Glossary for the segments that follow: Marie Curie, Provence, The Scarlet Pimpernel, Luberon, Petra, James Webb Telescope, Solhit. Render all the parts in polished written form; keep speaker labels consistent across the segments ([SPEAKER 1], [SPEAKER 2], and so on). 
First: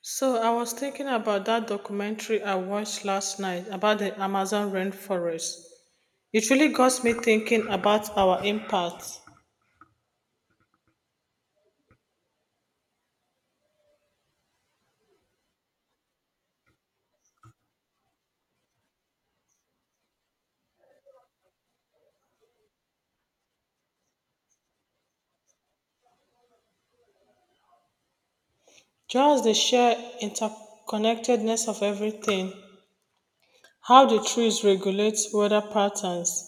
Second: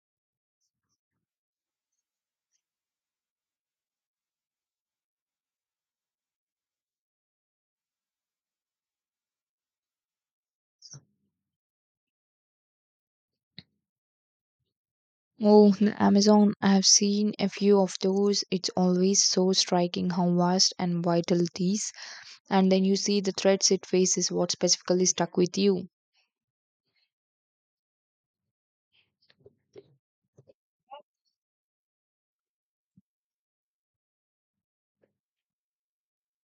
[SPEAKER 1] So I was thinking about that documentary I watched last night about the Amazon rainforest. It really got me thinking about our impact.
[SPEAKER 2] Oh, the Amazon, I have seen a few of those. It's always so striking how vast and vital it is. And then you see the threats it faces, what specifically stuck with you.
[SPEAKER 1] Just the sheer interconnectedness of everything, how the trees regulate weather patterns,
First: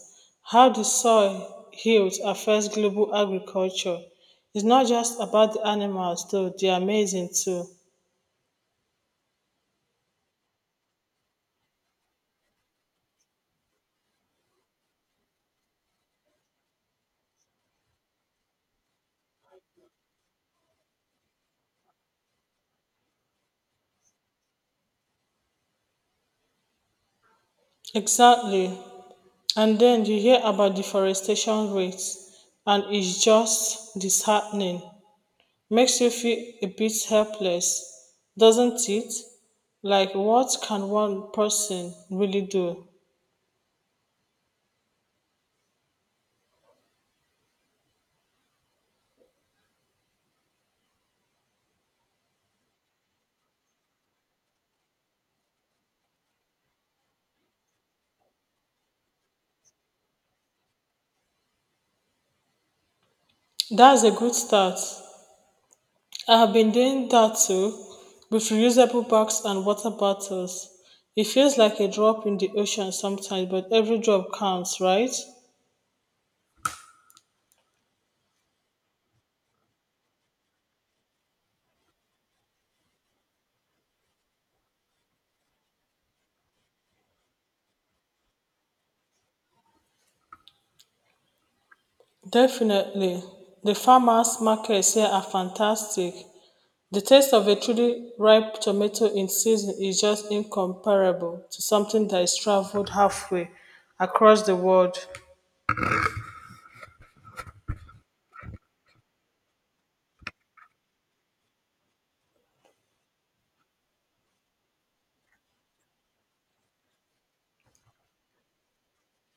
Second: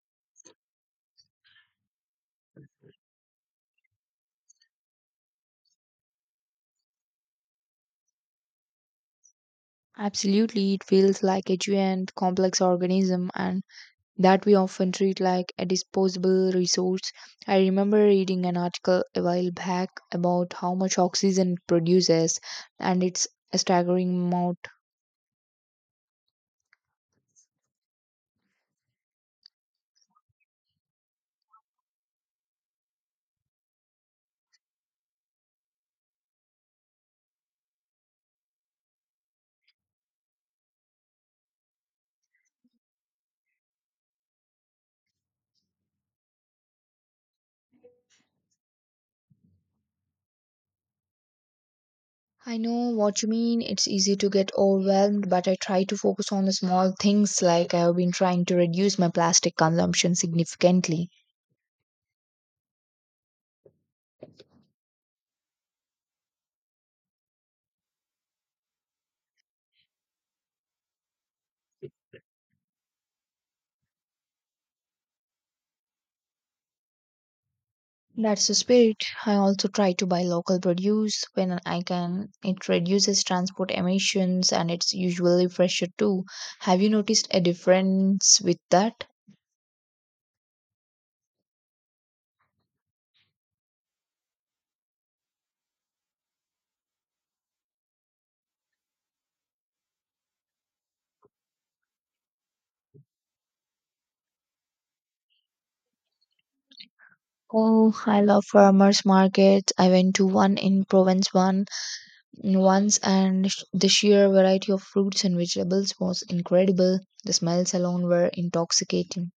[SPEAKER 1] how the soil heals affects global agriculture. It's not just about the animals though, they're amazing too.
[SPEAKER 2] Absolutely, it feels like a giant, complex organism, and that we often treat like a disposable resource. I remember reading an article a while back about how much oxygen it produces, and it's a staggering amount.
[SPEAKER 1] Exactly. And then you hear about deforestation rates, and it's just disheartening. Makes you feel a bit helpless, doesn't it? Like, what can one person really do?
[SPEAKER 2] I know what you mean. It's easy to get overwhelmed, but I try to focus on the small things, like I have been trying to reduce my plastic consumption significantly.
[SPEAKER 1] That's a good start. I have been doing that too, with reusable bags and water bottles. It feels like a drop in the ocean sometimes, but every drop counts, right?
[SPEAKER 2] That's the spirit. I also try to buy local produce when I can. It reduces transport emissions and it's usually fresher too. Have you noticed a difference with that?
[SPEAKER 1] Definitely. The farmers' markets here are fantastic. The taste of a truly ripe tomato in season is just incomparable to something that is traveled halfway across the world.
[SPEAKER 2] Oh, I love farmers markets. I went to one in Provence one once, and the sheer variety of fruits and vegetables was incredible. The smells alone were intoxicating.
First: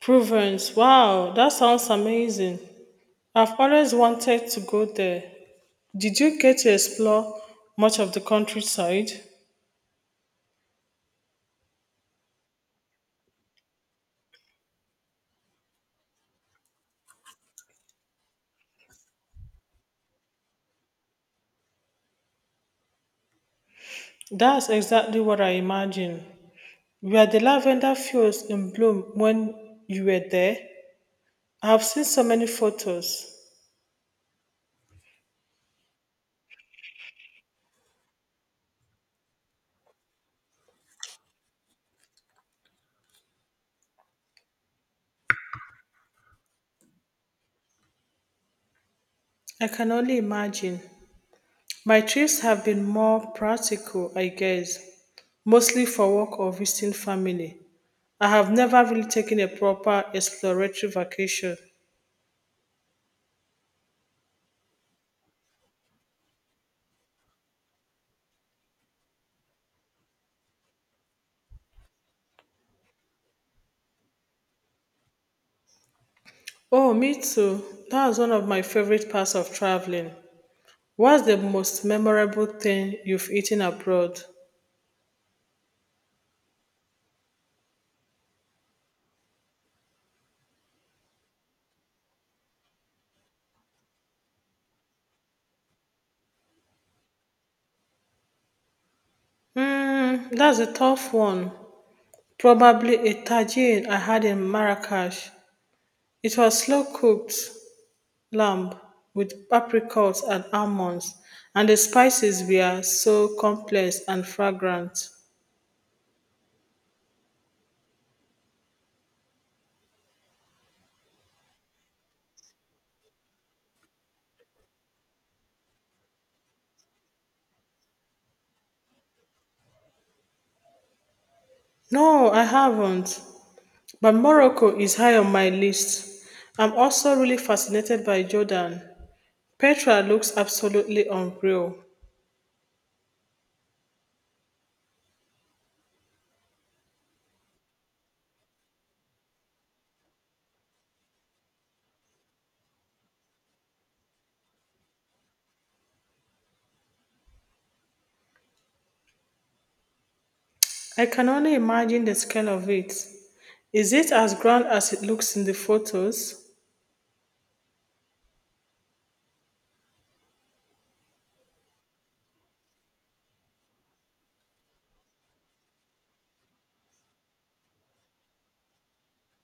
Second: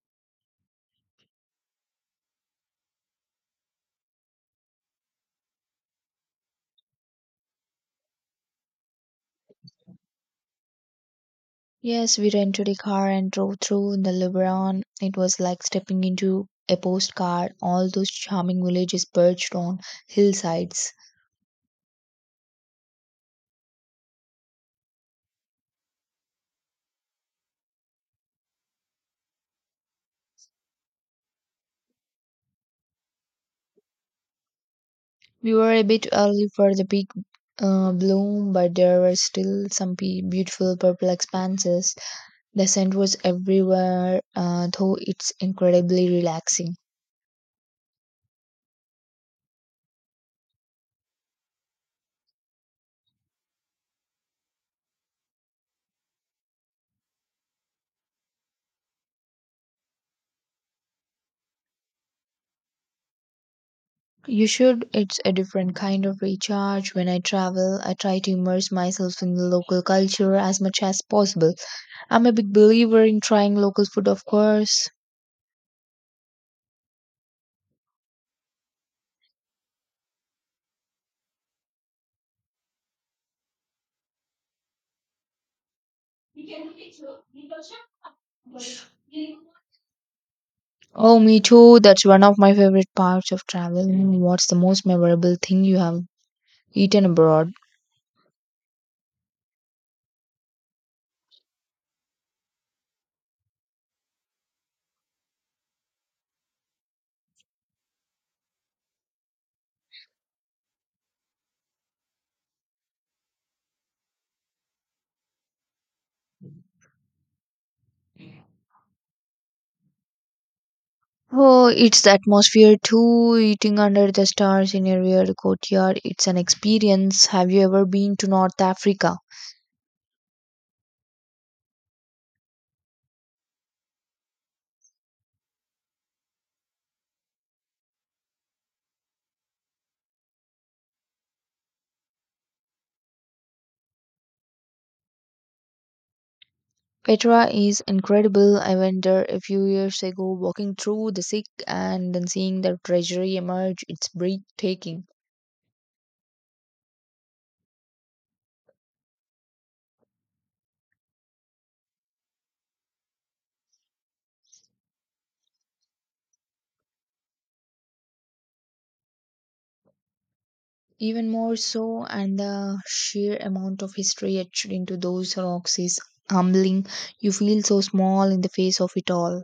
[SPEAKER 1] Provence. Wow, that sounds amazing. I've always wanted to go there. Did you get to explore much of the countryside?
[SPEAKER 2] Yes, we rented a car and drove through in the Luberon. It was like stepping into a postcard. All those charming villages perched on hillsides.
[SPEAKER 1] That's exactly what I imagine. Were the lavender fields in bloom when you were there? I have seen so many photos.
[SPEAKER 2] We were a bit early for the big bloom, but there were still some beautiful purple expanses. The scent was everywhere, though it's incredibly relaxing.
[SPEAKER 1] I can only imagine. My trips have been more practical, I guess, mostly for work or visiting family. I have never really taken a proper exploratory vacation.
[SPEAKER 2] You should. It's a different kind of recharge. When I travel, I try to immerse myself in the local culture as much as possible. I'm a big believer in trying local food, of course.
[SPEAKER 1] Oh, me too. That was one of my favorite parts of traveling. What's the most memorable thing you've eaten abroad?
[SPEAKER 2] Oh, me too. That's one of my favorite parts of traveling. What's the most memorable thing you have eaten abroad?
[SPEAKER 1] Hmm, that's a tough one. Probably a tagine I had in Marrakesh. It was slow cooked, lamb with apricots and almonds and the spices were so complex and fragrant.
[SPEAKER 2] Oh, it's the atmosphere too. Eating under the stars in a real courtyard. It's an experience. Have you ever been to North Africa?
[SPEAKER 1] No, I haven't. But Morocco is high on my list. I'm also really fascinated by Jordan. Petra looks absolutely unreal.
[SPEAKER 2] Petra is incredible. I went there a few years ago, walking through the sick and then seeing the treasury emerge. It's breathtaking.
[SPEAKER 1] I can only imagine the scale of it. Is it as grand as it looks in the photos?
[SPEAKER 2] Even more so, and the sheer amount of history etched into those rocks is humbling. You feel so small in the face of it all.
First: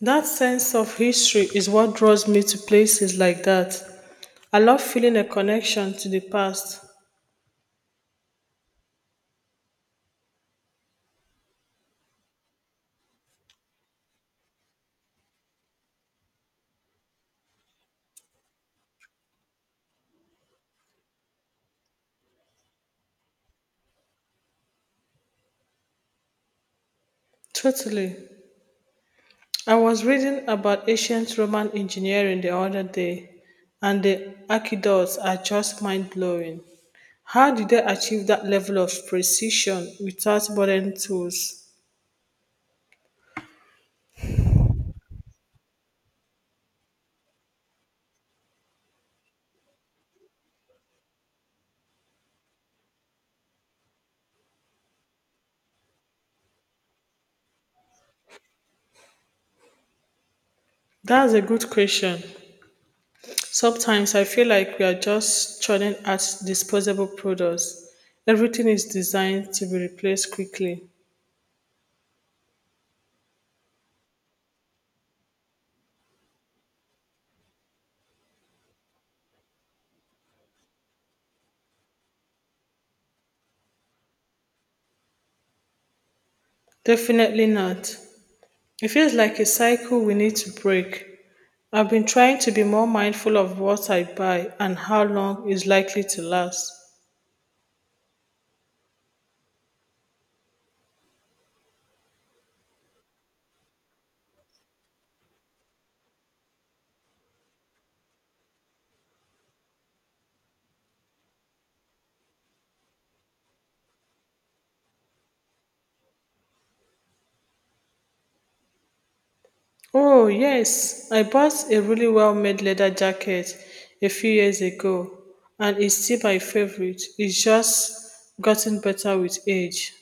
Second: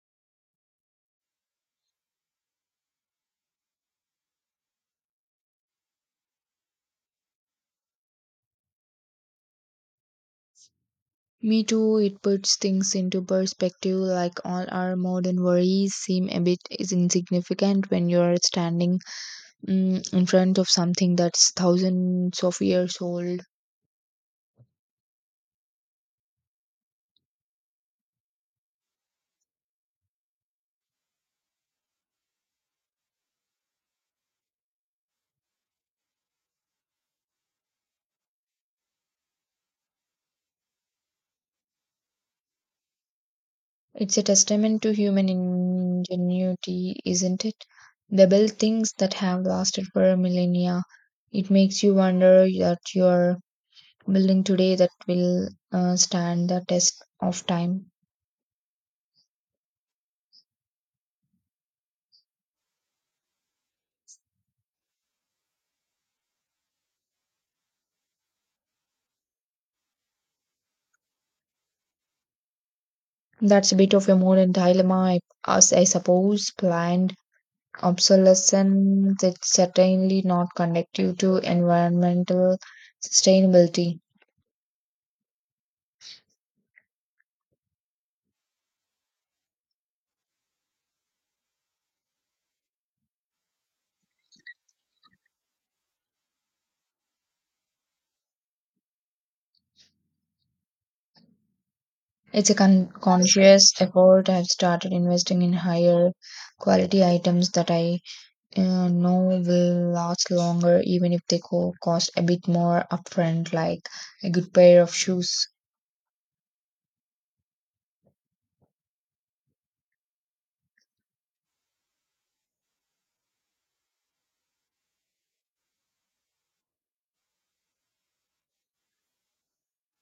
[SPEAKER 1] That sense of history is what draws me to places like that. I love feeling a connection to the past.
[SPEAKER 2] Me too, it puts things into perspective, like all our modern worries seem a bit is insignificant when you're standing in front of something that's thousands of years old.
[SPEAKER 1] Totally. I was reading about ancient Roman engineering the other day, and the aqueducts are just mind blowing. How did they achieve that level of precision without modern tools?
[SPEAKER 2] It's a testament to human ingenuity, isn't it? They build things that have lasted for millennia. It makes you wonder that you're building today that will stand the test of time.
[SPEAKER 1] That's a good question. Sometimes I feel like we are just churning out disposable products. Everything is designed to be replaced quickly.
[SPEAKER 2] That's a bit of a modern dilemma, as I suppose. Planned obsolescence is certainly not conducive to environmental sustainability.
[SPEAKER 1] Definitely not. It feels like a cycle we need to break. I've been trying to be more mindful of what I buy and how long it's likely to last.
[SPEAKER 2] It's a conscious effort. I've started investing in higher quality items that I no will last longer even if they cost a bit more upfront, like a good pair of shoes.
[SPEAKER 1] Oh, yes, I bought a really well made leather jacket a few years ago, and it's still my favorite. It's just gotten better with age.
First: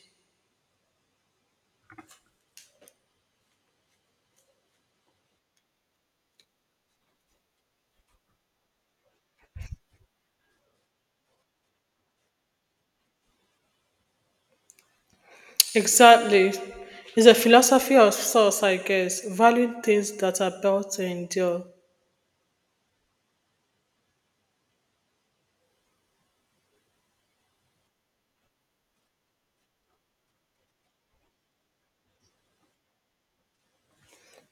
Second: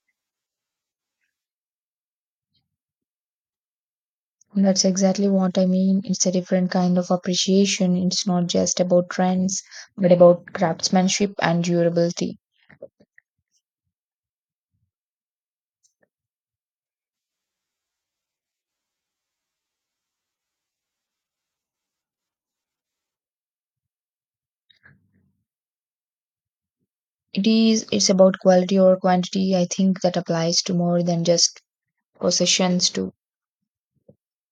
[SPEAKER 2] That's exactly what I mean. It's a different kind of appreciation. It's not just about trends but about craftsmanship and durability.
[SPEAKER 1] Exactly. It's a philosophy of sorts, I guess, valuing things that are built to endure.
[SPEAKER 2] It is. It's about quality or quantity, I think that applies to more than just possessions too.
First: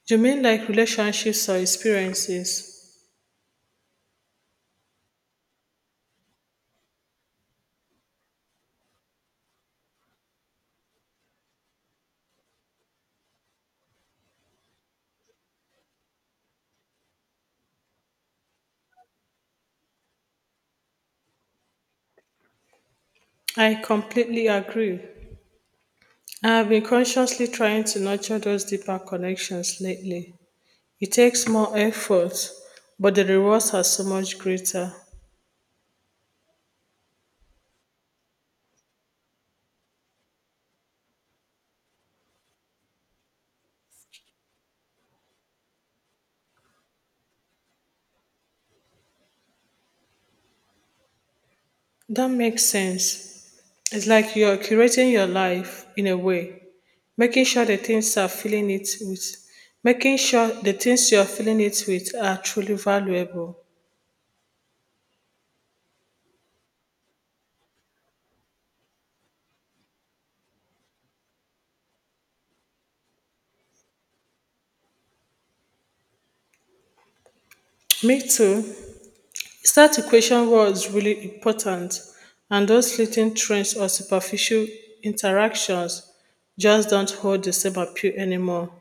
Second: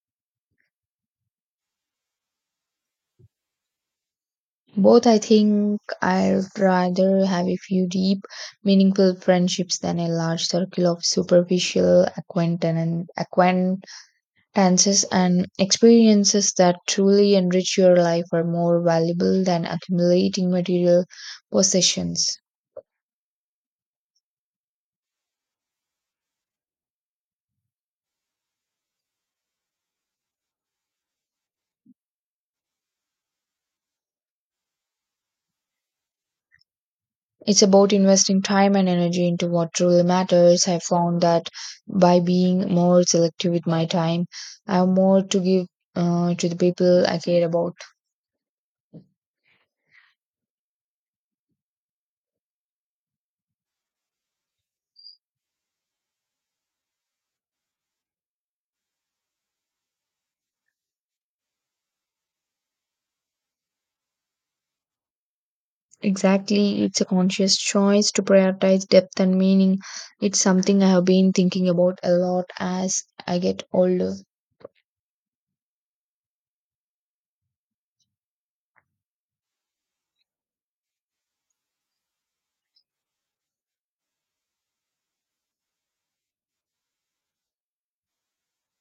[SPEAKER 1] You mean like relationships or experiences?
[SPEAKER 2] Both, I think I'd rather have a few deep, meaningful friendships than a large circle of superficial acquaintances, and experiences that truly enrich your life are more valuable than accumulating material possessions.
[SPEAKER 1] I completely agree. I've been consciously trying to nurture those deeper connections lately. It takes more effort, but the rewards are so much greater.
[SPEAKER 2] It's about investing time and energy into what truly matters. I found that by being more selective with my time, I have more to give to the people I care about.
[SPEAKER 1] That makes sense. It's like you're curating your life in a way, making sure the things are filling it with, making sure the things you're filling it with are truly valuable.
[SPEAKER 2] Exactly, it's a conscious choice to prioritize depth and meaning. It's something I have been thinking about a lot as I get older.
[SPEAKER 1] Me too. Start to question what is really important and those fleeting trends or superficial interactions just don't hold the same appeal anymore.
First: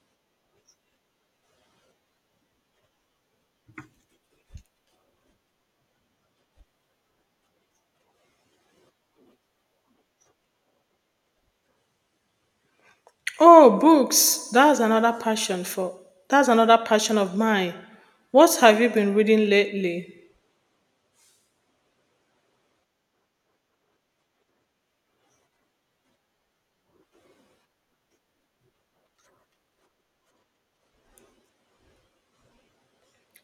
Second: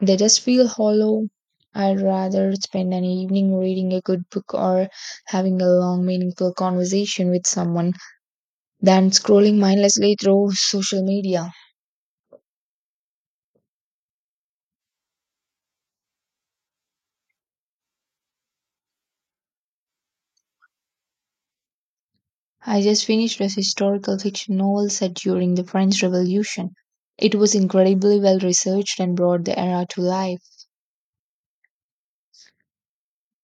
[SPEAKER 2] They just feel hollow. I'd rather spend an evening reading a good book or having a long, meaningful conversation with someone than scrolling mindlessly through social media.
[SPEAKER 1] Oh, books. That's another passion of mine. What have you been reading lately?
[SPEAKER 2] I just finished a historical fiction novel set during the French Revolution. It was incredibly well researched and brought the era to life.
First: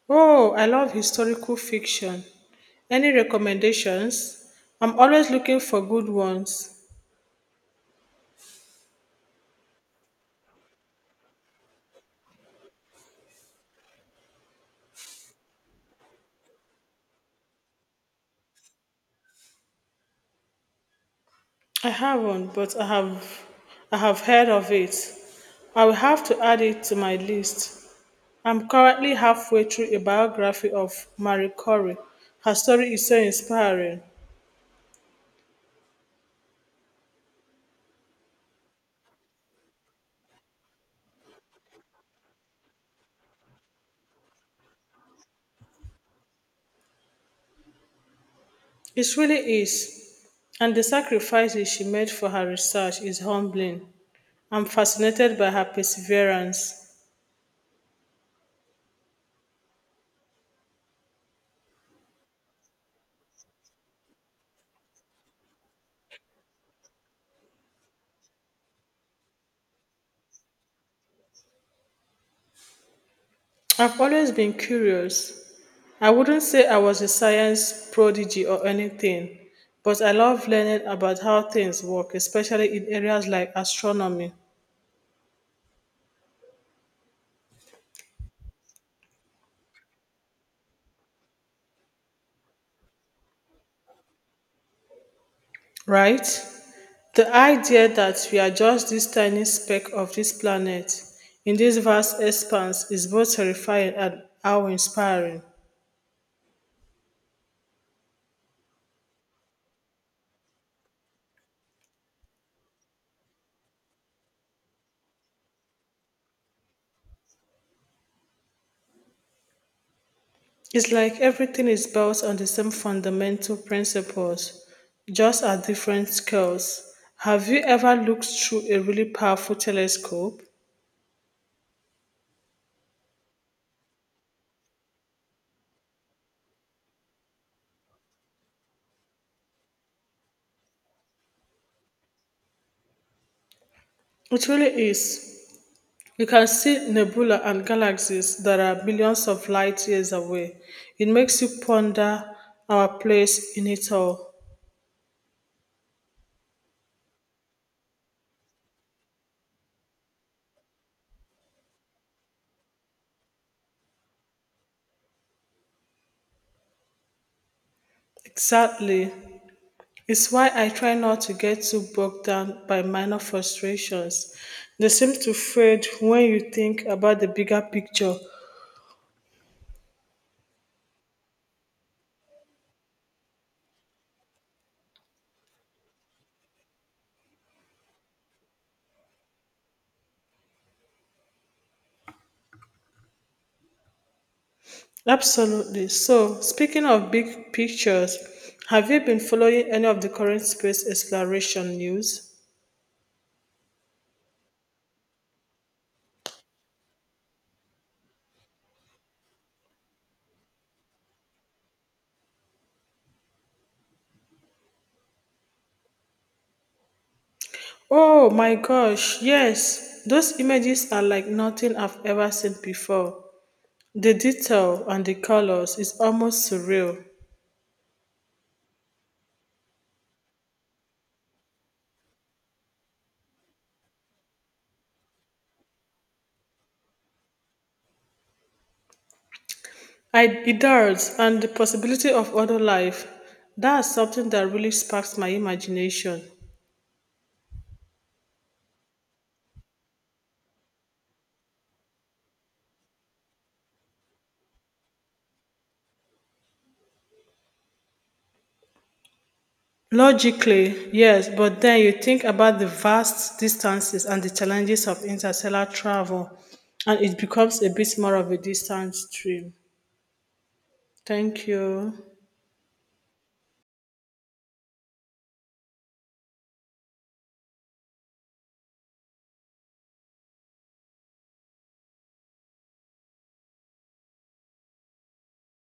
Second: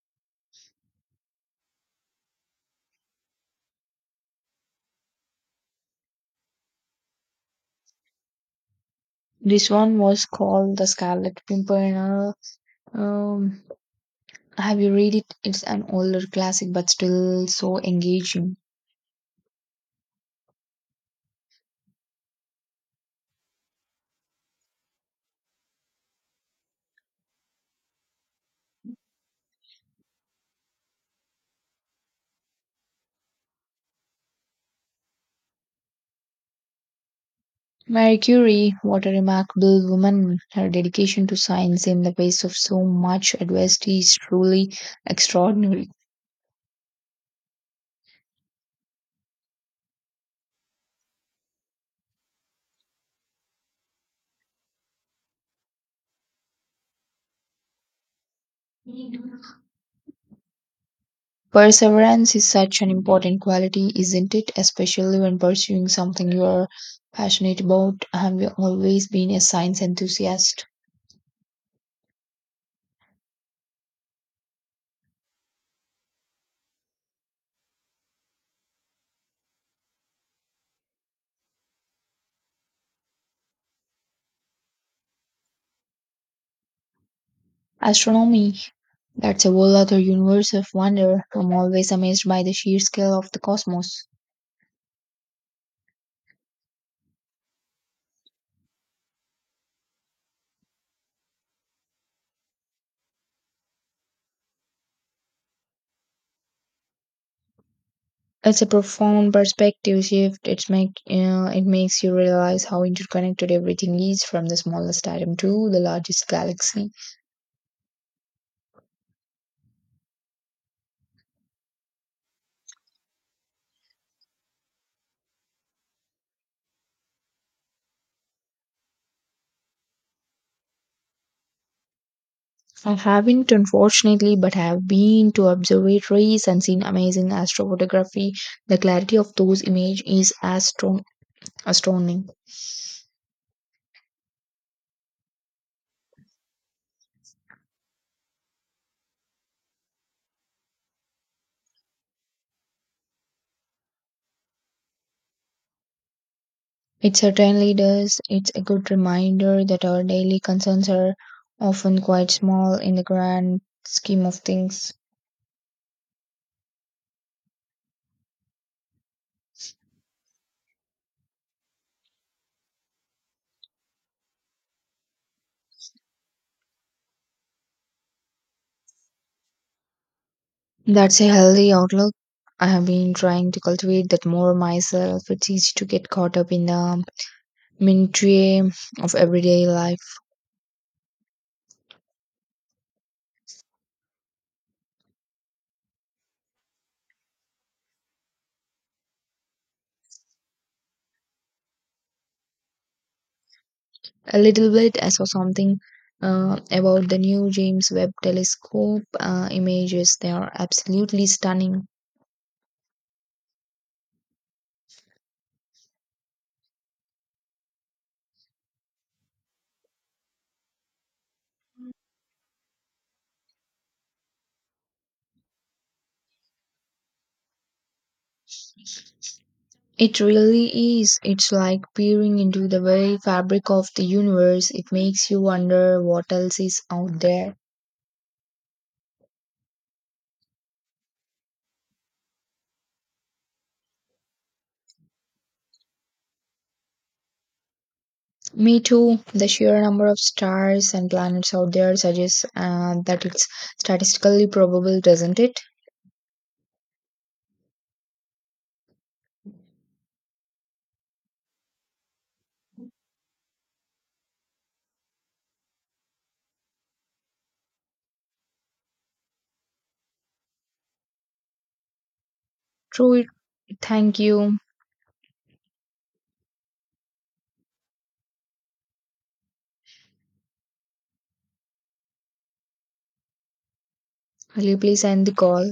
[SPEAKER 1] Oh, I love historical fiction. Any recommendations? I'm always looking for good ones.
[SPEAKER 2] This one was called The Scarlet Pimpernel. Um, have you read it? It's an older classic but still so engaging.
[SPEAKER 1] I haven't, but I have heard of it. I will have to add it to my list. I'm currently halfway through a biography of Marie Curie. Her story is so inspiring.
[SPEAKER 2] Marie Curie, what a remarkable woman. Her dedication to science in the face of so much adversity is truly extraordinary.
[SPEAKER 1] It really is. And the sacrifices she made for her research is humbling. I'm fascinated by her perseverance.
[SPEAKER 2] Perseverance is such an important quality, isn't it? Especially when pursuing something you are passionate about. Have you always been a science enthusiast?
[SPEAKER 1] I've always been curious. I wouldn't say I was a science prodigy or anything, but I love learning about how things work, especially in areas like astronomy,
[SPEAKER 2] Astronomy, that's a whole other universe of wonder. I'm always amazed by the sheer scale of the cosmos.
[SPEAKER 1] right? The idea that we are just this tiny speck of this planet in this vast expanse is both terrifying and how inspiring.
[SPEAKER 2] It's a profound perspective shift. It makes you realize how interconnected everything is, from the smallest atom to the largest galaxy.
[SPEAKER 1] It's like everything is built on the same fundamental principles, just at different scales. Have you ever looked through a really powerful telescope?
[SPEAKER 2] I haven't, unfortunately, but have been to observatories and seen amazing astrophotography. The clarity of those images is astounding.
[SPEAKER 1] It really is. You can see nebula and galaxies that are billions of light years away. It makes you ponder our place in it all.
[SPEAKER 2] It certainly does. It's a good reminder that our daily concerns are often quite small in the grand scheme of things.
[SPEAKER 1] Exactly. It's why I try not to get too bogged down by minor frustrations. They seem to fade when you think about the bigger picture.
[SPEAKER 2] That's a healthy outlook. I have been trying to cultivate that more myself. It's easy to get caught up in the minutiae of everyday life.
[SPEAKER 1] Absolutely. So, speaking of big pictures, have you been following any of the current space exploration news?
[SPEAKER 2] A little bit, I saw something about the new James Webb Telescope images. They are absolutely stunning.
[SPEAKER 1] Oh my gosh, yes. Those images are like nothing I've ever seen before. The detail and the colors is almost surreal.
[SPEAKER 2] It really is. It's like peering into the very fabric of the universe. It makes you wonder what else is out there.
[SPEAKER 1] I, it does, and the possibility of other life. That's something that really sparks my imagination.
[SPEAKER 2] Me too. The sheer number of stars and planets out there suggests that it's statistically probable, doesn't it?
[SPEAKER 1] Logically, yes, but then you think about the vast distances and the challenges of interstellar travel, and it becomes a bit more of a distant stream. Thank you.
[SPEAKER 2] True. Thank you. Will you please end the call?